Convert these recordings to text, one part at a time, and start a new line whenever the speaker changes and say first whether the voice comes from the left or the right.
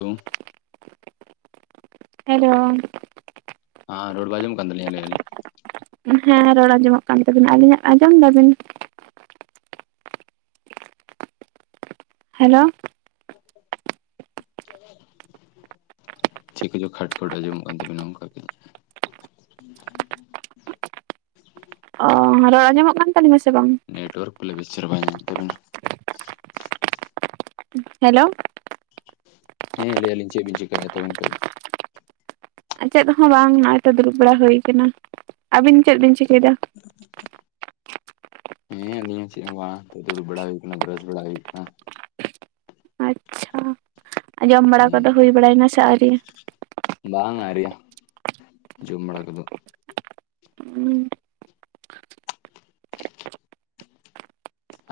left: ᱫᱚᱢ
right: ᱦᱮᱞᱳ
left: ᱦᱮᱸ ᱨᱚᱲ ᱠᱚ ᱟᱸᱡᱚᱢ ᱠᱟᱱ ᱛᱟᱹᱞᱤᱧᱟ ᱟᱹᱞᱤᱧ ᱟᱹᱞᱤᱧ ᱾
right: ᱦᱮᱸ ᱨᱚᱲ ᱟᱸᱡᱚᱢᱚᱜ ᱠᱟᱱ ᱛᱟᱵᱤᱱᱟ ᱟᱹᱞᱤᱧᱟᱜ ᱟᱸᱡᱚᱢ ᱫᱟᱵᱤᱱ ᱾ ᱦᱮᱞᱳ
left: [inaudible] ᱪᱮᱜ ᱠᱚᱪᱚ ᱠᱷᱟᱴ ᱠᱷᱚᱴ ᱟᱸᱡᱚᱢᱚᱜ ᱠᱟᱱ ᱛᱟᱵᱤᱱᱟ ᱚᱱᱠᱟ ᱜᱮ ᱾ [inaudible]
right: ᱚ ᱨᱚᱲ ᱟᱸᱡᱚᱢᱚᱜ ᱠᱟᱱ ᱛᱟᱹᱞᱤᱧᱟ ᱥᱮ ᱵᱟᱝ ᱾
left: ᱱᱮᱴᱣᱟᱨᱠ ᱠᱚ ᱵᱮᱥ ᱪᱮᱦᱨᱟ ᱵᱟᱭ ᱧᱟᱢᱮᱫ ᱛᱟᱵᱮᱱᱟ ᱾
right: ᱦᱮᱞᱳ
left: ᱦᱮᱸ ᱞᱟᱹᱭᱭᱟᱞᱤᱧ ᱪᱮᱜ ᱵᱤᱱ ᱪᱮᱠᱟᱭ ᱮᱭᱟ [unintelligible]
right: ᱪᱮᱫ ᱦᱚᱸ ᱵᱟᱝ ᱱᱚᱜᱼᱚᱭ ᱛᱚ ᱫᱩᱲᱩᱵ ᱵᱟᱲᱟ ᱦᱩᱭ ᱟᱠᱟᱱᱟ ᱟᱹᱵᱤᱱ ᱪᱮᱜ ᱵᱤᱱ ᱪᱤᱠᱟᱹᱭ ᱮᱫᱟ ᱾
left: [inaudible] ᱦᱮᱸ ᱟᱹᱞᱤᱧ ᱦᱚᱸ ᱪᱮᱜ ᱦᱚᱸ ᱵᱟᱝ ᱱᱤᱛᱚᱜ ᱫᱩᱲᱩᱵ ᱵᱟᱲᱟ ᱦᱩᱭ ᱠᱟᱱᱟ ᱵᱨᱟᱥ ᱵᱟᱲᱟ ᱦᱩᱭᱩᱜ ᱠᱟᱱᱟ ᱾
right: ᱟᱪᱪᱷᱟ ᱡᱚᱢ ᱵᱟᱲᱟ
left: ᱦᱮᱸ
right: ᱠᱚᱫᱚ ᱦᱩᱭ ᱵᱟᱲᱟᱭ ᱮᱱᱟ ᱥᱮ ᱟᱣᱨᱤ ᱾
left: ᱵᱟᱝ ᱟᱣᱨᱤᱭᱟ ᱡᱚᱢ ᱵᱟᱲᱟ ᱠᱚᱫᱚ ᱾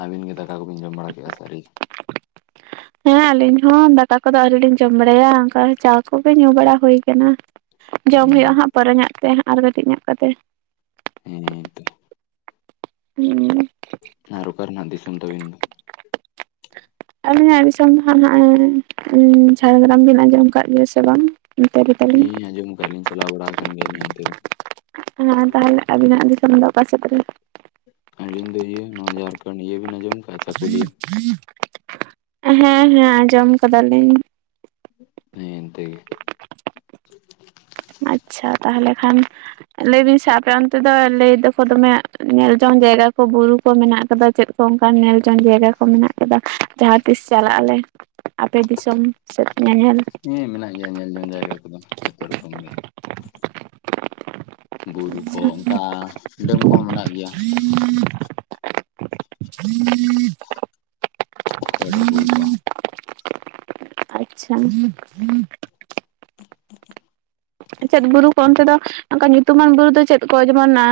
left: ᱟᱹᱵᱤᱱ ᱜᱮ ᱫᱟᱠᱟ ᱠᱚᱵᱤᱱ ᱡᱚᱢ ᱵᱟᱲᱟ ᱠᱮᱫᱼᱟ ᱥᱮ ᱟᱣᱨᱤ ᱾
right: ᱦᱮᱸ ᱟᱹᱞᱤᱧ ᱦᱚᱸ ᱫᱟᱠᱟ ᱠᱚᱫᱚ ᱟᱹᱣᱨᱤ ᱞᱤᱧ ᱡᱚᱢ ᱵᱟᱲᱟᱭᱟ ᱚᱱᱠᱟ ᱪᱟ ᱠᱚᱜᱮ ᱧᱩ ᱵᱟᱲᱟ ᱦᱩᱭ ᱠᱟᱱᱟ ᱾ ᱡᱚᱢ ᱦᱩᱭᱩᱜᱼᱟ ᱦᱟᱸᱜ ᱯᱚᱨᱮ ᱧᱚᱜ ᱛᱮ ᱟᱨ ᱠᱟᱹᱴᱤᱡ ᱧᱚᱜ ᱠᱚᱛᱮ ᱾
left: ᱦᱩᱸ
right: ᱦᱩᱸ
left: ᱟᱨ ᱚᱠᱟ ᱨᱮᱱᱟᱜ ᱫᱤᱥᱚᱢ ᱛᱟᱵᱮᱱ ᱾
right: ᱟᱹᱞᱤᱧᱟᱜ ᱫᱤᱥᱚᱢ ᱫᱚ ᱦᱟᱸᱜ ᱱᱟᱜ ᱮᱸ ᱡᱷᱟᱲᱜᱨᱟᱢ ᱵᱤᱱ ᱟᱸᱡᱚᱢ ᱟᱠᱟᱜ ᱜᱮᱭᱟ ᱥᱮ ᱵᱟᱝ ᱾ [unintelligible]
left: ᱦᱮᱸ ᱟᱸᱡᱚᱢ ᱠᱟᱜ ᱞᱤᱧ ᱪᱟᱞᱟᱣ ᱵᱟᱲᱟᱣ ᱠᱟᱱ ᱜᱮᱭᱟ ᱞᱤᱧ ᱚᱱᱛᱮ ᱾
right: ᱦᱮᱸ ᱛᱟᱦᱚᱞᱮ ᱟᱵᱤᱱᱟᱜ ᱫᱤᱥᱚᱢ ᱫᱚ ᱚᱠᱟ ᱥᱮᱫ ᱨᱮ?
left: ᱟᱹᱞᱤᱧ ᱫᱚ ᱤᱭᱟᱹ ᱱᱚᱣᱟ ᱡᱷᱟᱲᱠᱷᱚᱱᱰ ᱤᱭᱟᱹ ᱵᱤᱱ ᱟᱸᱡᱚᱢ ᱠᱟᱜ ᱪᱟᱹᱠᱩᱨᱤᱭᱟᱹ ᱾
right: [inaudible] ᱦᱮᱸ ᱦᱮᱸ ᱟᱸᱡᱚᱢ ᱠᱟᱫᱟ ᱞᱤᱧ ᱾
left: ᱦᱮᱸ ᱮᱱᱛᱮ ᱜᱮ ᱾
right: ᱟᱪᱪᱷᱟ ᱛᱟᱦᱚᱞᱮ ᱠᱷᱟᱱ ᱞᱟᱹᱭ ᱵᱤᱱ ᱥᱮ ᱟᱯᱮ ᱚᱱᱛᱮ ᱫᱚ ᱞᱟᱹᱭ ᱫᱟᱠᱚ ᱫᱚᱢᱮ ᱧᱮᱞ ᱡᱚᱝ ᱡᱟᱭᱜᱟ ᱠᱚ ᱵᱩᱨᱩ ᱠᱚ ᱢᱮᱱᱟᱜ ᱟᱠᱟᱫᱟ ᱪᱮᱫ ᱾ ᱚᱱᱠᱟᱱ ᱧᱮᱞ ᱡᱚᱝ ᱡᱟᱭᱜᱟ ᱠᱚ ᱢᱮᱱᱟᱜ ᱠᱟᱫᱟ ᱡᱟᱦᱟᱸ ᱛᱤᱥ ᱪᱟᱞᱟᱜ ᱟᱞᱮ ᱟᱯᱮ ᱫᱤᱥᱚᱢ ᱾ ᱪᱮᱜ ᱧᱮᱧᱮᱞ ᱾
left: ᱦᱮᱸ ᱢᱮᱱᱟᱜ ᱜᱮᱭᱟ ᱧᱮᱞ ᱡᱚᱝ ᱡᱟᱭᱜᱟ ᱠᱚᱫᱚ ᱡᱚᱛᱚ ᱨᱚᱠᱚᱢ ᱜᱮ ᱾ ᱵᱩᱨᱩ ᱠᱚ ᱚᱱᱠᱟ ᱰᱮᱢ ᱠᱚᱦᱚᱸ ᱢᱮᱱᱟᱜ ᱜᱮᱭᱟ ᱾ ᱳᱣᱟᱴᱟᱨ ᱠᱩᱞ ᱠᱚ᱾
right: ᱟᱪᱪᱷᱟ᱾
left: [inaudible]
right: ᱪᱮᱫ ᱵᱩᱨᱩ ᱠᱚ ᱚᱱᱛᱮ ᱫᱚ ᱚᱝᱠᱟ ᱧᱩᱛᱩᱢᱟᱱ ᱵᱩᱨᱩ ᱫᱚ ᱪᱮᱫ ᱠᱚ ᱡᱮᱢᱚᱱ ᱟᱻ᱾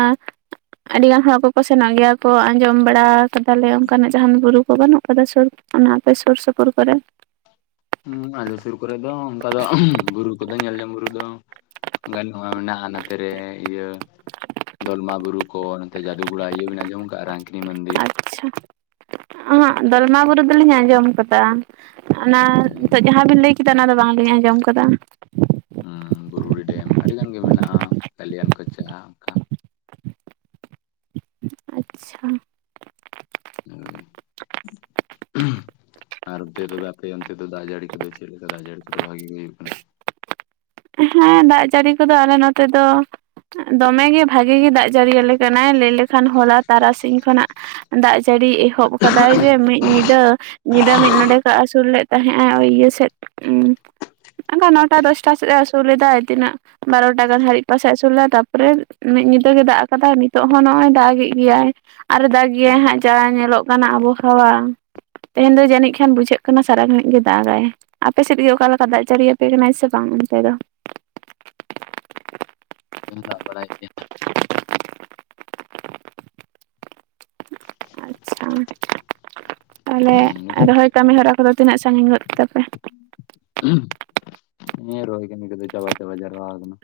right: ᱟᱰᱤ ᱜᱟᱱ ᱦᱚᱲ ᱠᱚᱠᱚ ᱥᱮᱱᱚᱜ ᱜᱮᱭᱟ ᱠᱚ ᱟᱸᱡᱚᱢ ᱵᱟᱲᱟ ᱠᱟᱫᱟᱞᱮ ᱚᱱᱠᱟᱱᱟᱜ ᱡᱟᱦᱟᱱ ᱵᱩᱨᱩ ᱠᱚ ᱵᱟᱱᱩᱜ ᱠᱟᱫᱟ ᱥᱩᱨ ᱚᱱᱟ ᱟᱯᱮ ᱥᱩᱨ ᱥᱩᱯᱩᱨ ᱠᱚᱨᱮ
left: ᱦᱩᱸ ᱟᱞᱮ ᱥᱩᱨ ᱠᱚᱨᱮ ᱫᱚ ᱚᱝᱠᱟ ᱫᱚ ᱵᱩᱨᱩ ᱠᱚᱫᱚ ᱧᱮᱞᱡᱚᱝ ᱵᱩᱨᱩ ᱫᱚ᱾ ᱵᱟᱹᱱᱚᱜ-ᱟ ᱢᱮᱱᱟᱜ-ᱟ ᱱᱟᱛᱮᱨᱮ ᱤᱭᱟᱹ ᱫᱚᱞᱢᱟ ᱵᱩᱨᱩ ᱠᱚ ᱱᱚᱱᱛᱮ ᱡᱟᱫᱩᱜᱚᱲᱟ ᱤᱭᱟᱹ ᱵᱤᱱ ᱟᱸᱡᱚᱢ ᱠᱟᱜ-ᱟ ᱨᱟᱝᱠᱤᱱᱤ ᱢᱟᱹᱱᱫᱤᱨ᱾
right: ᱟᱪᱪᱷᱟ ᱦᱟᱸᱜ ᱫᱚᱞᱢᱟ ᱵᱩᱨᱩ ᱫᱚᱞᱤᱧ ᱟᱸᱡᱚᱢ ᱠᱟᱫᱟ ᱚᱱᱟ ᱱᱤᱛᱚᱜ ᱡᱟᱦᱟᱸᱵᱤᱱ ᱞᱟᱹᱭ ᱠᱮᱫᱟ ᱚᱱᱟ ᱫᱚ ᱵᱟᱝᱞᱤᱧ ᱟᱸᱡᱚᱢ ᱠᱟᱫᱟ᱾
left: ᱩᱢᱻ ᱵᱩᱨᱩᱰᱤ ᱰᱮᱢ ᱟᱰᱤ ᱜᱟᱱ ᱜᱮ ᱢᱮᱱᱟᱜ-ᱟ ᱠᱟᱞᱤᱭᱟᱱ ᱠᱚᱪᱟ ᱚᱝᱠᱟ᱾
right: ᱟᱪᱪᱷᱟ
left: [unintelligible] ᱟᱨ ᱚᱱᱛᱮ ᱛᱚᱵᱮ ᱟᱯᱮ ᱚᱱᱛᱮ ᱫᱚ ᱫᱟᱜ ᱡᱟᱲᱤ ᱠᱚᱫᱚ ᱪᱮᱜ ᱞᱮᱠᱟ ᱫᱟᱜ ᱡᱟᱲᱤ ᱠᱚᱫᱚ ᱵᱷᱟᱜᱤ ᱜᱮ ᱦᱩᱭᱩᱜ ᱠᱟᱱᱟ?
right: ᱦᱮᱸ ᱫᱟᱜ ᱡᱟᱲᱤ ᱠᱚᱫᱚ ᱟᱞᱮ ᱱᱚᱛᱮ ᱫᱚ᱾ ᱫᱚᱢᱮ ᱜᱮ ᱵᱷᱟᱜᱮ ᱜᱮ ᱫᱟᱜ ᱡᱟᱲᱤᱭᱟᱞᱮ ᱠᱟᱱᱟᱭ ᱞᱟᱹᱭ ᱞᱮᱠᱷᱟᱱ ᱦᱚᱞᱟ ᱛᱟᱨᱟᱥᱤᱧ ᱠᱷᱚᱱᱟᱜ᱾ ᱫᱟᱜ ᱡᱟᱹᱲᱤ ᱮᱦᱚᱵ ᱠᱟᱫᱟᱭ ᱡᱮ ᱢᱤᱜ ᱧᱤᱫᱟᱹ᱾ ᱧᱤᱫᱟᱹ ᱢᱤᱜ ᱱᱚᱸᱰᱮᱠᱟᱜ ᱟᱥᱩᱞ ᱞᱮᱜ ᱛᱟᱦᱮᱸᱜ ᱟᱭ ᱳᱭ ᱤᱭᱟᱹ ᱥᱮᱫ ᱩᱸ᱾ ᱚᱝᱠᱟ ᱱᱚᱴᱟ ᱫᱚᱥᱴᱟ ᱥᱮᱫ ᱮ ᱟᱥᱩᱲ ᱞᱮᱫᱟᱭ ᱛᱤᱱᱟᱹᱜ᱾ ᱵᱟᱨᱚᱴᱟ ᱜᱟᱱ ᱦᱟᱨᱤᱡ ᱯᱟᱥᱮᱜ ᱟᱥᱩᱨ ᱞᱮᱜ-ᱟ ᱛᱟᱯᱚᱨᱮ ᱢᱤᱜ ᱧᱤᱫᱟᱹ ᱜᱮ ᱫᱟᱜ ᱠᱟᱫᱟᱭ ᱱᱤᱛᱚᱜ ᱦᱚᱸ ᱱᱚᱜ-ᱚᱭ ᱫᱟᱜᱮᱜ ᱜᱮᱭᱟᱭ᱾ ᱟᱨ ᱮ ᱫᱟᱜ ᱜᱮᱭᱟᱭ ᱦᱟᱸᱜ ᱪᱟᱲᱟ ᱧᱮᱞᱚᱜ ᱠᱟᱱᱟ ᱟᱵᱚᱦᱟᱣᱟ᱾ ᱛᱮᱦᱮᱧ ᱫᱚ ᱡᱟᱹᱱᱤᱡ ᱠᱷᱟᱱ ᱵᱩᱡᱷᱟᱹᱜ ᱠᱟᱱᱟ ᱥᱟᱨᱟ ᱜᱷᱟᱹᱲᱤᱡ ᱜᱮ ᱫᱟᱜᱟᱭ᱾ ᱟᱯᱮ ᱥᱮᱫ ᱜᱮ ᱚᱠᱟ ᱞᱮᱠᱟ ᱫᱟᱜ ᱡᱟᱲᱤᱭᱟᱯᱮ ᱠᱟᱱᱟᱭ ᱥᱮ ᱵᱟᱝ ᱚᱱᱛᱮ ᱫᱚ?
left: ᱦᱩᱸ ᱫᱟᱜ ᱵᱟᱲᱟᱭᱮᱜ ᱜᱮᱭᱟ᱾
right: [inaudible]
left: [inaudible]
right: ᱚ ᱛᱟᱦᱞᱮ ᱨᱚᱦᱚᱭ ᱠᱟᱢᱤ ᱦᱚᱨᱟ ᱠᱚᱫᱚ ᱛᱤᱱᱟᱹᱜ ᱥᱟᱸᱜᱤᱧ ᱜᱚᱫ ᱠᱮᱫᱟᱯᱮ?
left: ᱮᱸ ᱨᱚᱦᱚᱭ ᱠᱟᱹᱢᱤ ᱠᱚᱫᱚ ᱪᱟᱵᱟ ᱪᱟᱵᱟ ᱡᱟᱨᱣᱟ ᱠᱟᱱᱟ᱾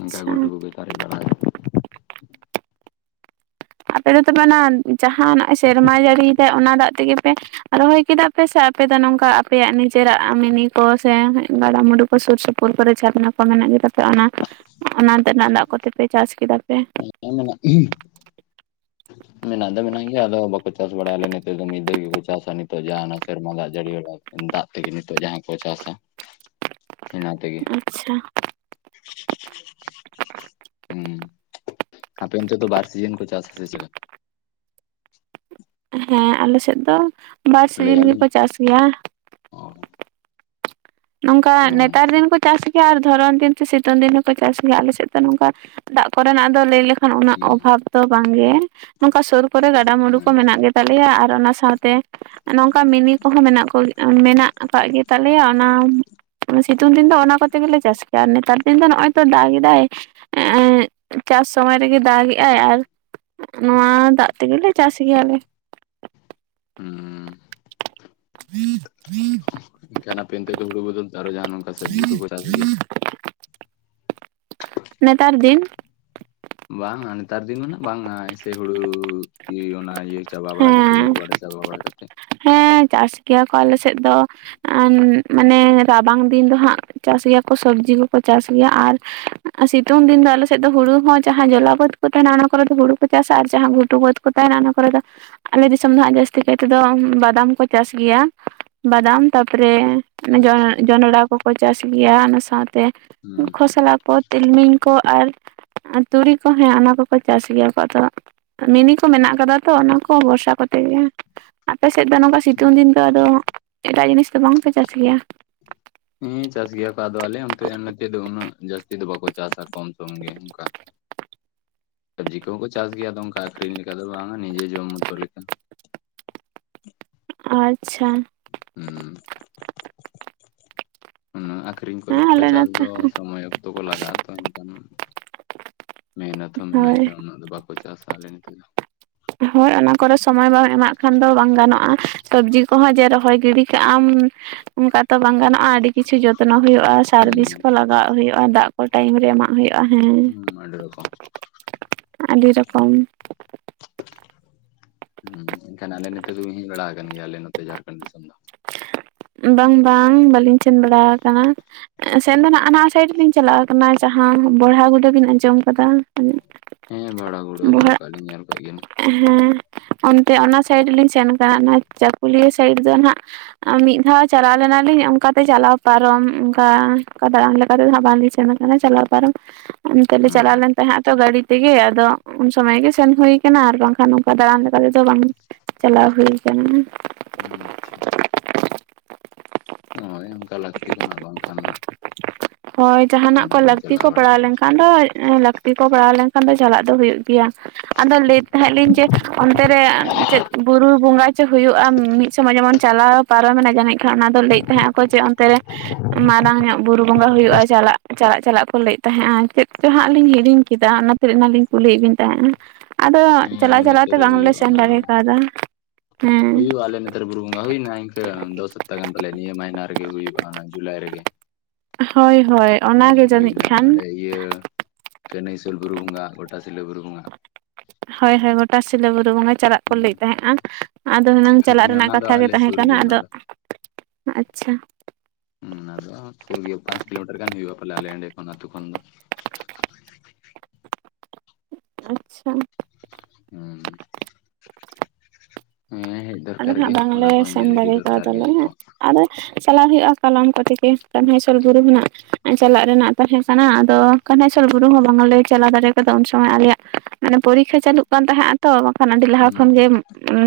left: ᱤᱝᱠᱟ ᱜᱷᱩᱴᱩ ᱠᱚᱜᱮ ᱥᱟᱨᱮᱡ ᱵᱟᱲᱟ ᱠᱟ
right: ᱟᱯᱮ ᱫᱚ ᱛᱚᱵᱮ ᱚᱱᱟ ᱡᱟᱸᱦᱟ ᱱᱟᱜ ᱮ ᱥᱮᱨᱢᱟ ᱡᱟᱹᱲᱤᱭᱮᱫᱟᱭ ᱚᱱᱟ ᱫᱟᱜ ᱛᱮᱜᱮ ᱯᱮ᱾ ᱨᱚᱦᱚᱭ ᱠᱮᱫᱟ ᱯᱮ ᱥᱮ ᱟᱯᱮ ᱫᱚ ᱱᱚᱝᱠᱟ ᱟᱯᱮᱭᱟᱜ ᱱᱤᱡᱮᱨᱟᱜ ᱢᱮᱱᱤ ᱠᱚ ᱥᱮ ᱜᱟᱰᱟ ᱢᱩᱰᱩ ᱠᱚ ᱥᱩᱨ ᱥᱩ ᱯᱩᱨ‌ ᱠᱚᱨᱮ ᱡᱷᱟᱨᱱᱟ ᱠᱚ ᱢᱮᱱᱟᱜ ᱜᱮᱛᱟ ᱯᱮᱭᱟ ᱚᱱᱟ ᱚᱱᱟᱛᱮᱱᱟᱜ ᱫᱟᱜ ᱠᱚᱛᱮᱯᱮ ᱪᱟᱥ ᱠᱮᱫᱟ ᱯᱮ
left: ᱦᱮᱸ ᱢᱮᱱᱟᱜ᱾ ᱢᱮᱱᱟᱜ ᱫᱚ ᱢᱮᱱᱟᱜ ᱜᱮᱭᱟ ᱟᱫᱚ ᱵᱟᱠᱚ ᱪᱟᱥ ᱵᱟᱲᱟᱭ ᱟᱞᱮ ᱱᱮᱛᱮ ᱫᱚ ᱢᱤᱜ ᱫᱷᱟᱹ ᱜᱮᱠᱩ ᱪᱟᱥᱟ ᱱᱤᱛᱚᱜ ᱡᱟᱸᱦᱟ ᱚᱱᱟ ᱥᱮᱨᱢᱟ ᱫᱟᱜ ᱡᱟᱹᱲᱤ ᱦᱚᱞᱟ᱾ ᱫᱟᱜ ᱛᱮᱜᱤ ᱱᱤᱛᱳᱜ ᱡᱟᱸᱦᱟ ᱠᱚ ᱪᱟᱥᱟ ᱚᱱᱟ ᱛᱮᱜᱮ᱾
right: ᱟᱪᱪᱷᱟ᱾
left: [inaudible] ᱦᱩᱸ ᱟᱯᱮ ᱚᱱᱛᱮ ᱫᱚ ᱵᱟᱨ ᱥᱤᱡᱮᱱ ᱠᱚ ᱪᱟᱥᱟ ᱥᱮ ᱪᱮᱠᱟ?
right: ᱦᱮᱸ ᱟᱞᱮᱥᱮᱫ ᱫᱚ ᱵᱟᱨ
left: ᱞᱟᱹᱭᱮᱜᱼᱟ
right: ᱥᱤᱡᱤᱱ ᱜᱮᱠᱚ
left: ᱞᱤᱧ
right: ᱪᱟᱥ ᱜᱮᱭᱟ᱾
left: [unintelligible]
right: ᱱᱚᱝᱠᱟ ᱱᱮᱛᱟᱨ
left: ᱟᱪᱪᱷᱟ
right: ᱫᱤᱱ ᱠᱚ᱾ ᱪᱟᱥ ᱜᱮᱭᱟ ᱟᱨ ᱫᱷᱚᱨᱚᱱ ᱫᱤᱱ ᱥᱮ ᱥᱤᱛᱩᱝ ᱫᱤᱱ ᱦᱚᱸᱠᱚ ᱪᱟᱥ ᱜᱮᱭᱟ ᱟᱞᱮᱥᱮᱫ ᱫᱚ ᱱᱚᱝᱠᱟ ᱫᱟᱜ ᱠᱚᱨᱮᱱᱟᱜ ᱫᱚ ᱞᱟᱹᱭ ᱞᱮ ᱠᱷᱟᱱ ᱚᱱᱟ
left: ᱦᱩᱸ
right: ᱚᱵᱷᱟᱵᱽ ᱫᱚ ᱵᱟᱝᱜᱮ᱾ ᱱᱚᱝᱠᱟ ᱥᱳᱨ ᱠᱚᱨᱮ ᱜᱟᱰᱟ-ᱢᱩᱰᱩ ᱠᱚ
left: ᱟᱪᱪᱷᱟ
right: ᱢᱮᱱᱟᱜ ᱜᱮᱛᱟᱞᱮᱭᱟ ᱟᱨ ᱚᱱᱟ ᱥᱟᱶᱛᱮ᱾ ᱱᱚᱝᱠᱟ ᱢᱤᱱᱤ ᱠᱚᱦᱚᱸ ᱢᱮᱱᱟᱜ ᱠᱚ ᱢᱮᱱᱟᱜ ᱟᱠᱟᱜ ᱜᱮᱛᱟᱞᱮᱭᱟ᱾ ᱚᱱᱟ, ᱥᱤᱛᱩᱝ ᱫᱤᱱ ᱫᱚ ᱚᱱᱟ ᱠᱚᱛᱮ ᱜᱮᱞᱮ ᱪᱟᱥ ᱜᱮᱭᱟ ᱱᱮᱛᱟᱨ ᱫᱤᱱ ᱫᱚ ᱱᱚᱜᱼᱚᱭ ᱛᱚ ᱫᱟᱜ ᱮᱫᱟᱭ ᱾ ᱮᱸᱜ ᱪᱟᱥ ᱥᱚᱢᱚᱭ ᱨᱮᱜᱮ ᱫᱟᱜ ᱮᱜᱼᱟᱭ ᱟᱨ ᱱᱚᱣᱟ ᱫᱟᱜ ᱛᱮᱜᱮ ᱞᱮ ᱪᱟᱥ ᱜᱮᱭᱟᱞᱮ ᱾
left: ᱩᱸᱻ ᱾ ᱠᱷᱟᱱ ᱟᱯᱮ ᱚᱱᱛᱮ ᱫᱚ ᱦᱩᱲᱩ ᱵᱚᱫᱚᱞ ᱛᱮ ᱟᱨᱚ ᱡᱟᱦᱟᱱ ᱚᱝᱠᱟ ᱥᱚᱵᱽᱡᱤ ᱠᱚᱠᱚ ᱪᱟᱥ ᱜᱮᱭᱟ?
right: ᱱᱮᱛᱟᱨ ᱫᱤᱱ
left: ᱵᱟᱝᱟ ᱱᱮᱛᱟᱨ ᱫᱤᱱ ᱫᱚ ᱦᱟᱸᱜ ᱵᱟᱝᱟ ᱥᱮ ᱦᱩᱲᱩ ᱤᱭᱟᱹ ᱚᱱᱟ ᱤᱭᱟᱹ ᱪᱟᱵᱟ ᱵᱟᱲᱟ ᱠᱟᱛᱮ
right: ᱦᱮᱸ
left: ᱤᱨ ᱵᱟᱲᱟ ᱪᱟᱵᱟ ᱵᱟᱲᱟ ᱠᱟᱛᱮ ᱾
right: ᱦᱮᱸ ᱪᱟᱥ ᱜᱮᱭᱟ ᱠᱚ ᱟᱞᱮ ᱥᱮᱫ ᱫᱚ ᱾ ᱮᱸ ᱢᱟᱱᱮ ᱨᱟᱵᱟᱝ ᱫᱤᱱ ᱫᱚ ᱦᱟᱸᱜ ᱪᱟᱥ ᱜᱮᱭᱟᱠᱚ ᱥᱚᱵᱽᱡᱤ ᱠᱚᱠᱚ ᱪᱟᱥ ᱜᱮᱭᱟ ᱟᱨ ᱥᱤᱛᱩᱝ ᱫᱤᱱ ᱫᱚ ᱟᱞᱮ ᱥᱮᱫ ᱫᱚ ᱦᱩᱲᱩ ᱦᱚᱸ ᱡᱟᱦᱟᱸ ᱡᱚᱞᱟ ᱵᱟᱹᱛ ᱠᱚ ᱛᱟᱦᱮᱱᱟ ᱚᱱᱟ ᱠᱚᱨᱮ ᱫᱚ ᱦᱩᱲᱩ ᱠᱚ ᱪᱟᱥᱟ ᱟᱨ ᱡᱟᱦᱟᱸ ᱜᱷᱩᱴᱩ ᱵᱟᱹᱫᱽ ᱠᱚ ᱛᱟᱦᱮᱱᱟ ᱚᱱᱟ ᱠᱚᱨᱮ ᱫᱚ, ᱟᱞᱮ ᱫᱤᱥᱚᱢ ᱫᱚ ᱦᱟᱸᱜ ᱡᱟᱹᱥᱛᱤ ᱠᱟᱭ ᱛᱮᱫᱚ ᱵᱟᱫᱟᱢ ᱠᱚ ᱪᱟᱥ ᱜᱮᱭᱟ, ᱵᱟᱫᱟᱢ ᱛᱟᱯᱚᱨᱮ
left: ᱟᱪᱪᱷᱟ
right: ᱡᱚᱱᱰᱨᱟ ᱠᱚ ᱾ ᱠᱚ ᱪᱟᱥ ᱜᱮᱭᱟ, ᱚᱱᱟ ᱥᱟᱶᱛᱮ
left: ᱦᱩᱸ
right: ᱠᱷᱚᱥᱞᱟ ᱠᱚ ᱾ ᱛᱤᱞᱢᱤᱧ ᱠᱚ ᱟᱨ ᱛᱩᱲᱤ ᱠᱚ ᱦᱮᱸ ᱚᱱᱟ ᱠᱚᱠᱚ ᱪᱟᱥ ᱜᱮᱭᱟ ᱠᱚ ᱟᱫᱚ ᱢᱤᱱᱤ ᱠᱚ ᱢᱮᱱᱟᱜ ᱟᱠᱟᱫᱟ ᱛᱚ ᱚᱱᱟ ᱠᱚ ᱵᱚᱨᱥᱟ ᱠᱚᱛᱮ ᱜᱮ ᱾ ᱟᱯᱮ ᱥᱮᱫ ᱫᱚ ᱱᱚᱝᱠᱟ
left: ᱦᱩᱸ
right: ᱥᱤᱛᱩᱝ ᱫᱤᱱ ᱫᱚ ᱟᱫᱚ ᱮᱴᱟᱜ ᱡᱤᱱᱤᱥ ᱫᱚ ᱵᱟᱝᱯᱮ ᱪᱟᱥ ᱜᱮᱭᱟ?
left: ᱦᱮᱸ ᱪᱟᱥ ᱜᱮᱭᱟ ᱠᱚ, ᱟᱫᱚ ᱟᱞᱮ ᱚᱱᱛᱮ ᱱᱚᱛᱮ ᱫᱚ ᱩᱱᱟᱹᱜ ᱡᱟᱹᱥᱛᱤ ᱫᱚ ᱵᱟᱠᱚ ᱪᱟᱥᱟ ᱠᱚᱢ ᱥᱚᱢ ᱜᱮ ᱚᱱᱠᱟ ᱾ ᱥᱚᱵᱽᱡᱤ ᱠᱚᱦᱚᱸ ᱠᱚ ᱪᱟᱥ ᱜᱮᱭᱟ ᱟᱫᱚ ᱚᱱᱠᱟ ᱟᱠᱷᱨᱤᱧ ᱞᱮᱠᱟ ᱫᱚ ᱵᱟᱝ-ᱟ ᱱᱤᱡᱮ ᱡᱚᱢ ᱢᱚᱛᱚ ᱞᱮᱠᱟ ᱾
right: ᱟᱪᱪᱷᱟ ᱾
left: ᱦᱩᱸ, ᱦᱩᱸ [unintelligible] ᱠᱚᱨᱮ
right: ᱦᱮᱸ ᱟᱞᱮ
left: ᱪᱟᱥ
right: ᱱᱚᱛᱮ
left: ᱫᱚ ᱥᱚᱢᱚᱭ ᱚᱠᱛᱚ ᱠᱚ ᱞᱟᱜᱟᱜᱼᱟ ᱛᱚ ᱮᱱᱠᱷᱟᱱ ᱢᱮᱦᱱᱚᱛ ᱦᱚᱸ ᱢᱮᱱᱟᱜ-ᱟ
right: ᱦᱳᱭ
left: ᱮᱱᱠᱷᱟᱱ ᱩᱱᱟᱹᱜ ᱫᱚ ᱵᱟ ᱪᱟᱥᱟ ᱟᱞᱮ ᱱᱚᱛᱮ ᱫᱚ ᱾
right: ᱦᱳᱭ ᱚᱱᱟ ᱠᱚᱨᱮ ᱥᱚᱢᱚᱭ ᱵᱟᱢ ᱮᱢᱟᱜ ᱠᱷᱟᱱ ᱫᱚ ᱵᱟᱝ ᱜᱟᱱᱚᱜᱼᱟ, ᱥᱚᱵᱡᱤ ᱠᱚᱸᱦᱚᱸ ᱡᱮ ᱨᱚᱦᱚᱭ ᱜᱤᱰᱤ ᱠᱟᱜ ᱟᱢ ᱚᱱᱠᱟ ᱛᱚ ᱵᱟᱝ ᱜᱟᱱᱚᱜᱼᱟ ᱟᱹᱰᱤ ᱠᱤᱪᱷᱩ ᱡᱚᱛᱱᱚ ᱦᱩᱭᱩᱜᱼᱟ ᱥᱟᱨ,
left: ᱦᱩᱸ
right: ᱵᱤᱥ ᱠᱚ ᱞᱟᱜᱟᱣ ᱦᱩᱭᱩᱜᱼᱟ, ᱫᱟᱜ ᱠᱚ ᱴᱟᱭᱤᱢ ᱨᱮ ᱮᱢᱟᱜ ᱦᱩᱭᱩᱜᱼᱟ ᱦᱮᱸ ᱾
left: [unintelligible]
right: ᱟᱹᱰᱤ ᱨᱚᱠᱚᱢ ᱾
left: ᱦᱩᱸ ᱮᱱᱠᱷᱟᱱ ᱟᱞᱮ ᱱᱚᱛᱮ ᱫᱚᱢ ᱦᱮᱡ ᱵᱟᱲᱟ ᱟᱠᱟᱱ ᱜᱮᱭᱟ ᱟᱞᱮ ᱱᱚᱛᱮ ᱡᱷᱟᱲᱠᱷᱚᱸᱰ ᱫᱤᱥᱚᱢ ᱫᱚ?
right: ᱵᱟᱝ ᱵᱟᱝ ᱵᱟᱹᱞᱤᱧ ᱥᱮᱱ ᱵᱟᱲᱟ ᱟᱠᱟᱱᱟ ᱾ ᱥᱮᱱ ᱫᱚ ᱱᱟᱜ-ᱟ ᱱᱟᱣᱟ ᱥᱟᱭᱤᱰ ᱞᱤᱧ ᱪᱟᱞᱟᱣ ᱠᱟᱱᱟ ᱡᱟᱦᱟᱸ ᱵᱚᱲᱦᱟ ᱜᱚᱰᱟᱹ ᱵᱤᱱ ᱟᱸᱡᱚᱢ ᱟᱠᱟᱫᱟ?
left: ᱦᱮᱸ ᱵᱷᱟᱲᱟᱜᱩᱲᱟᱹ
right: ᱵᱚᱲᱦᱟ
left: ᱟᱡᱚᱢ ᱠᱟᱜ-ᱟ ᱞᱤᱧ ᱧᱮᱞ ᱠᱟᱜ ᱜᱮᱭᱟ ᱞᱤᱧ ᱾
right: ᱦᱮᱸ ᱚᱱᱛᱮ ᱚᱱᱟ ᱥᱟᱭᱤᱰ ᱞᱤᱧ ᱥᱮᱱ ᱠᱟᱱᱟ ᱚᱱᱟ ᱪᱟᱹᱠᱩᱞᱤᱭᱟᱹ ᱥᱟᱭᱤᱰ ᱫᱚ ᱱᱟᱦᱜ ᱟ ᱢᱤ ᱫᱷᱟᱣ ᱪᱟᱞᱟᱣ ᱞᱮᱱᱟᱞᱤᱧ ᱚᱱᱠᱟᱛᱮ ᱪᱟᱞᱟᱣ ᱯᱟᱨᱚᱢ ᱚᱱᱠᱟ ᱚᱱᱠᱟ ᱫᱟᱲᱟᱱ ᱞᱮᱠᱟ ᱛᱮᱫᱚ ᱦᱟᱸᱜ ᱵᱟᱝᱞᱤᱧ ᱥᱮᱱ ᱟᱠᱟᱱᱟ ᱪᱟᱞᱟᱣ ᱯᱟᱨᱚᱢ ᱚᱱᱛᱮ ᱞᱮ
left: ᱦᱩᱸ
right: ᱪᱟᱞᱟᱣ ᱞᱮᱱ ᱛᱟᱦᱮᱸᱜ ᱛᱚ ᱜᱟᱹᱰᱤ ᱛᱮᱜᱮ ᱟᱫᱚ ᱩᱱ ᱥᱚᱢᱚᱭ ᱜᱮ ᱥᱮᱱ ᱦᱩᱭ ᱠᱟᱱᱟ ᱟᱨ ᱵᱟᱝᱠᱷᱟᱱ ᱚᱱᱠᱟ ᱫᱟᱬᱟᱱ ᱞᱮᱠᱟ ᱛᱮᱫᱚ ᱵᱟᱝ ᱾ ᱪᱟᱞᱟᱣ ᱦᱩᱭ ᱠᱟᱱᱟ ᱾
left: ᱟᱪᱪᱷᱟ ᱾ ᱦᱳᱭ ᱚᱱᱠᱟ ᱞᱟᱹᱠᱛᱤ ᱠᱟᱱᱟ ᱵᱟᱝᱠᱷᱟᱱ
right: ᱦᱳᱭ ᱡᱟᱦᱟᱱᱟᱜ ᱠᱚ
left: ᱚᱠᱟᱱᱟᱜ ᱵᱤᱱ
right: ᱞᱟᱹᱠᱛᱤ
left: ᱪᱟᱞᱟᱣ
right: ᱠᱚ ᱯᱟᱲᱟᱣ
left: ᱵᱟᱲᱟᱜᱼᱟ
right: ᱞᱮᱱᱠᱷᱟᱱ ᱫᱚ ᱞᱟᱹᱠᱛᱤ ᱠᱚ ᱯᱟᱲᱟᱣ ᱞᱮᱱᱠᱷᱟᱱ ᱫᱚ ᱪᱟᱞᱟᱜ ᱫᱚ ᱦᱩᱭᱩᱜ ᱜᱮᱭᱟ ᱾ ᱟᱫᱚ ᱞᱟᱹᱭ ᱮᱫ ᱛᱟᱦᱮᱸ ᱞᱤᱧ ᱡᱮ ᱚᱱᱛᱮ ᱨᱮ ᱪᱮᱫ ᱵᱩᱨᱩ ᱵᱚᱸᱜᱟ ᱪᱚ ᱦᱩᱭᱩᱜᱼᱟ ᱢᱤᱫ ᱥᱚᱢᱚᱭ ᱡᱮᱢᱚᱱ ᱪᱟᱞᱟᱣ ᱯᱟᱨᱚᱢᱮᱱᱟ ᱡᱟᱹᱱᱤᱡ ᱠᱷᱟᱱ ᱚᱱᱟ ᱫᱚ ᱞᱟᱹᱭᱮᱫ ᱛᱟᱦᱮᱸᱜ ᱟᱠᱚ ᱡᱮ ᱚᱱᱛᱮ ᱨᱮ ᱢᱟᱨᱟᱝ ᱧᱚᱜ ᱵᱩᱨᱩ ᱵᱚᱸᱜᱟ ᱦᱩᱭᱩᱜᱼᱟ ᱪᱟᱞᱟᱜ, ᱪᱟᱞᱟᱜ ᱪᱟᱞᱟᱜ ᱠᱚ ᱞᱟᱹᱭᱮᱫ ᱛᱟᱦᱮᱸᱜᱼᱟ ᱪᱮᱫ ᱪᱚ ᱦᱟᱸᱜ ᱞᱤᱧ ᱦᱤᱲᱤᱧ ᱠᱮᱫᱟ ᱚᱱᱟᱛᱮ ᱚᱱᱟ ᱞᱤᱧ ᱠᱩᱞᱤᱭᱮᱫ ᱵᱤᱱ ᱛᱟᱦᱮᱸᱱᱟ, ᱟᱫᱚ
left: ᱦᱮᱸ
right: ᱪᱟᱞᱟᱣ
left: ᱟᱞᱮ
right: ᱪᱟᱞᱟᱣ
left: ᱱᱚᱛᱮ
right: ᱛᱮ
left: ᱨᱮ
right: ᱵᱟᱝᱞᱮ
left: ᱦᱩᱭᱩᱜᱼᱟ
right: ᱥᱮᱱ
left: ᱚᱱᱟ
right: ᱫᱟᱲᱮ ᱠᱟᱣᱫᱟ ᱦᱩᱸ᱾
left: ᱦᱩᱭᱩᱜᱼᱟ ᱟᱞᱮ ᱱᱚᱛᱮ ᱵᱩᱨᱩ ᱵᱚᱸᱜᱟ ᱦᱩᱭᱱᱟ ᱤᱝᱠᱟᱹ ᱫᱚ ᱥᱚᱯᱛᱟᱜᱟᱱ ᱯᱟᱞᱮ ᱱᱤᱭᱟᱹ ᱢᱟᱭᱤᱱᱟ ᱨᱮᱜᱮ ᱦᱩᱭᱩᱜᱼᱟ, ᱡᱩᱞᱟᱭ ᱨᱮᱜᱮ᱾
right: ᱦᱳᱭ ᱦᱳᱭ
left: ᱦᱮᱸ
right: ᱚᱱᱟᱜᱮ ᱡᱟᱹᱱᱤᱡ
left: ᱦᱩᱭᱱᱟ
right: ᱠᱷᱟᱱ
left: ᱚᱸᱰᱮ ᱤᱭᱟᱹ ᱠᱟᱹᱱᱟᱹᱭ ᱥᱚᱞ ᱵᱩᱨᱩᱵᱚᱸᱜᱟ ᱜᱚᱴᱟᱥᱤᱞᱟᱹ ᱵᱩᱨᱩᱵᱚᱸᱜᱟ᱾
right: ᱦᱚᱭ ᱦᱚᱭ ᱜᱚᱴᱟᱥᱤᱞᱟᱹ ᱵᱩᱨᱩᱵᱚᱸᱜᱟ ᱪᱟᱞᱟᱜ ᱠᱚ ᱞᱟᱹᱭᱮᱫ
left: ᱦᱮᱸ
right: ᱛᱟᱦᱮᱸᱜᱼᱟ ᱟᱫᱚ ᱦᱩᱱᱟᱹᱝ ᱪᱟᱞᱟᱜ ᱨᱮᱱᱟᱜ
left: ᱚᱱᱟ ᱫᱚ
right: ᱠᱟᱛᱷᱟ ᱜᱮ
left: ᱟᱞᱮ
right: ᱛᱟᱦᱮᱸ
left: ᱥᱩᱨ
right: ᱠᱟᱱᱟ,
left: ᱜᱮᱭᱟ ᱚᱱᱟ
right: ᱟᱫᱚ
left: ᱫᱚ
right: ᱟᱪᱪᱷᱟ᱾
left: ᱦᱩᱸ ᱟᱫᱚ ᱥᱩᱨ ᱜᱮ ᱯᱟᱸᱪ ᱠᱤᱞᱚᱢᱤᱴᱟᱨ ᱜᱟᱱ ᱦᱩᱭᱩᱜᱼᱟ ᱯᱟᱞᱮ ᱟᱞᱮ ᱮᱸᱰᱮ ᱠᱷᱚᱱ ᱫᱚ ᱟᱛᱩ ᱠᱷᱚᱱ ᱫᱚ᱾
right: ᱟᱪᱪᱷᱟ᱾
left: ᱦᱩᱸ᱾ [unintelligible]
right: ᱟᱞᱮ ᱫᱚ ᱦᱟᱸᱜ ᱵᱟᱝ
left: ᱚᱱᱟ
right: ᱞᱮ
left: ᱠᱚᱦᱚᱸ
right: ᱥᱮᱱ
left: ᱧᱮᱞ ᱤᱫᱤ
right: ᱫᱟᱲᱮ
left: ᱫᱚᱨᱠᱟᱨ ᱜᱮ
right: ᱠᱟᱣᱟᱫᱚᱞᱮ
left: ᱡᱚᱛᱚ
right: ᱟᱫᱚ ᱪᱟᱞᱞᱟᱣ ᱦᱩᱭᱩᱜᱼᱟ ᱠᱟᱞᱚᱢ ᱠᱚᱛᱮ ᱜᱮ, ᱠᱟᱹᱱᱦᱟᱹᱭᱥᱚᱞ ᱵᱩᱨᱩ ᱦᱚᱱᱟᱜ ᱪᱟᱞᱟᱜ ᱨᱮᱱᱟᱜ ᱛᱟᱦᱮᱸ ᱠᱟᱱᱟ, ᱟᱫᱚ ᱠᱟᱹᱱᱦᱟᱹᱭᱥᱚᱞ ᱵᱩᱨᱩ ᱦᱚᱸ ᱵᱟᱝᱞᱮ ᱪᱟᱞᱟᱣ ᱫᱟᱲᱮ ᱠᱟᱫᱟ ᱩᱱ ᱥᱚᱢᱚᱭ ᱟᱞᱮᱭᱟᱜ ᱢᱟᱱᱮ ᱯᱚᱨᱤᱠᱷᱟ ᱪᱟᱹᱞᱩᱜ ᱠᱟᱱ ᱛᱟᱦᱮᱸᱫ ᱛᱚ ᱵᱟᱝᱠᱷᱟᱱ ᱟᱹᱰᱤ ᱞᱟᱦᱟ
left: ᱦᱩᱸ
right: ᱠᱷᱚᱱᱜᱮ ᱩᱸ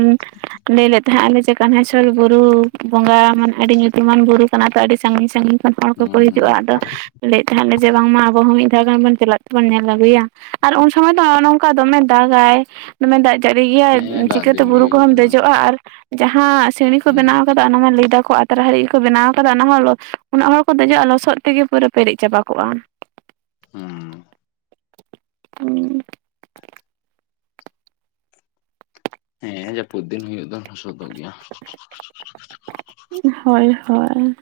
right: ᱞᱟᱹᱭ ᱞᱮᱫ ᱛᱟᱦᱮᱸᱫ ᱟᱞᱮ ᱠᱟᱱᱦᱟᱭᱥᱚᱞ ᱵᱩᱨᱩ ᱵᱚᱸᱜᱟ ᱢᱟᱱᱮ ᱟᱹᱰᱤ ᱧᱩᱛᱩᱢᱟᱱ ᱵᱩᱨᱩ ᱠᱟᱱᱟ ᱛᱚ ᱟᱹᱰᱤ ᱥᱟᱺᱜᱤᱧ ᱥᱟᱺᱜᱤᱧ ᱦᱚᱲ ᱠᱚᱠᱚ
left: ᱦᱩᱸ ᱦᱩᱸ
right: ᱦᱤᱡᱩᱜᱼᱟ ᱟᱫᱚ ᱞᱟᱹᱭᱮᱫ ᱛᱟᱦᱮᱸ ᱞᱮ ᱡᱮ ᱵᱟᱝᱢᱟ ᱟᱵᱚ ᱦᱚᱸ ᱢᱤᱫ ᱫᱷᱟᱣ ᱜᱟᱱ ᱵᱚᱱ ᱪᱟᱞᱟᱜ ᱛᱮᱵᱚᱱ ᱧᱮᱞ ᱟᱹᱜᱩᱭᱟ᱾ ᱟᱨ ᱩᱱ ᱥᱚᱢᱚᱭ ᱫᱚ ᱱᱚᱝᱠᱟ ᱫᱚᱢᱮ ᱫᱟᱜᱟᱭ᱾ ᱫᱚᱢᱮ ᱫᱟᱜ ᱡᱟᱹᱲᱤ ᱜᱮᱭᱟᱭ
left: ᱦᱮᱸ ᱫᱟᱜ
right: ᱪᱤᱠᱟᱹᱛᱮ
left: ᱫᱤᱱ ᱜᱮ
right: ᱵᱩᱨᱩ
left: ᱦᱩᱭᱩᱜᱼᱟ
right: ᱠᱚᱦᱚᱢ
left: ᱚᱱᱟ
right: ᱫᱮᱡᱚᱜᱼᱟ ᱟᱨ ᱡᱟᱦᱟᱸ ᱥᱤᱸᱲᱤᱸ ᱠᱚ
left: ᱦᱩᱸ
right: ᱵᱮᱱᱟᱣ ᱠᱟ ᱚᱱᱟ ᱢᱟ ᱞᱟᱹᱭ ᱫᱫᱟᱠᱚ ᱟᱛᱨᱟ ᱦᱟᱹᱨᱤ ᱜᱮᱠᱚ ᱟᱱᱟᱝ ᱡᱟ ᱞᱟᱹᱭ ᱫᱟᱠ ᱟᱛᱨᱟ ᱦᱟᱹᱨᱤᱡ ᱜᱮ ᱠᱚ ᱵᱮᱱᱟᱣ ᱠᱟᱫᱟ, ᱚᱱᱟ ᱦᱚᱸ ᱩᱱᱟᱹᱜ ᱦᱚᱲ ᱠᱚ ᱫᱮᱡᱚᱜᱼᱟ ᱞᱚᱥᱚᱫ ᱛᱮᱜᱮ ᱯᱩᱨᱟᱹ ᱯᱮᱨᱮᱡ ᱪᱟᱵᱟ ᱠᱚᱜᱼᱟ᱾
left: ᱦᱩᱸ᱾
right: ᱦᱩᱸ᱾
left: ᱦᱮᱸ ᱡᱟᱹᱯᱩᱫ ᱫᱤᱱ ᱦᱩᱭᱩᱜ ᱫᱚ ᱥᱚᱫ ᱜᱮᱭᱟ ᱾
right: ᱦᱚᱭ ᱦᱚᱭ᱾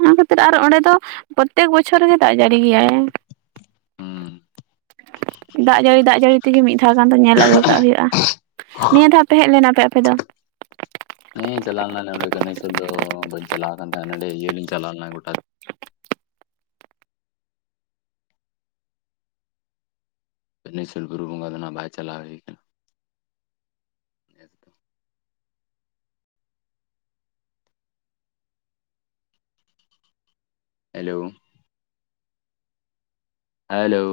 right: ᱚᱱᱟ ᱠᱷᱟᱹᱛᱤᱨ ᱟᱨ ᱚᱸᱰᱮ ᱫᱚ ᱯᱨᱚᱛᱮᱠ ᱵᱚᱪᱷᱚᱨ ᱨᱮᱜᱮ ᱫᱟᱜ ᱡᱟᱹᱲᱤ ᱜᱮᱭᱟᱭ᱾ ᱫᱟᱜ ᱡᱟᱹᱲᱤ ᱫᱟᱜ ᱡᱟᱹᱲᱤ ᱛᱮᱜᱮ ᱢᱤᱫ ᱫᱷᱟᱣ ᱜᱟᱱ ᱫᱚ ᱧᱮᱞ ᱟᱹᱜᱩ ᱠᱟᱜ ᱦᱩᱭᱩᱜᱼᱟ, ᱱᱤᱭᱟᱹ ᱫᱷᱟᱣ ᱯᱮ ᱦᱮᱡ ᱞᱮᱱᱟᱯᱮ ᱟᱯᱮ ᱫᱚ?
left: ᱦᱮᱸ ᱪᱟᱞᱟᱣ ᱞᱮᱱᱟᱞᱮ ᱚᱰᱮ ᱠᱟᱹᱱᱟᱹᱤ ᱥᱟᱹᱨ ᱫᱚ ᱵᱟᱹᱧ ᱪᱟᱞᱣ ᱟᱠᱟᱱ ᱛᱟᱦᱮ ᱱᱚᱰᱮ ᱤᱭᱟᱹᱞᱤᱧ ᱪᱟᱞᱟᱣ ᱞᱮᱱᱟ ᱜᱚᱴᱟ ‍ᱠᱟᱹᱱᱟᱹᱭᱥᱟᱹᱞ ᱵᱩᱨᱩ ᱵᱚᱸᱜᱟ ᱫᱚ ᱱᱟᱜ ᱵᱟᱭ ᱪᱟᱞᱟᱣ ᱦᱩᱭ ᱟᱠᱟᱱᱟ᱾ ᱱᱮᱥ ᱫᱚ ᱦᱮᱞᱚ‍‌᱾‍ ᱦᱮᱞᱚ᱾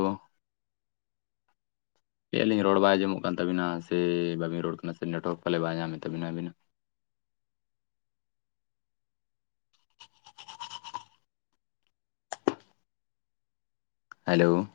left: ᱪᱮᱫ ᱟᱹᱞᱤᱧ ᱨᱚᱲ ᱵᱟᱭ ᱟᱸᱡᱚᱢᱚᱜ ᱠᱟᱱ ᱛᱟᱹᱵᱤᱱᱟ ᱥᱮ ᱵᱟᱹᱵᱤᱱ ᱨᱚᱲ ᱠᱟᱱᱟ ᱥᱮ ᱱᱮᱴᱣᱟᱨᱠ ᱯᱟᱞᱮ ᱵᱟᱭ ᱧᱟᱢᱮᱫ ᱛᱟᱵᱤᱱᱟ ᱟᱹᱵᱤᱱᱟ᱾ ᱦᱮᱞᱚ᱾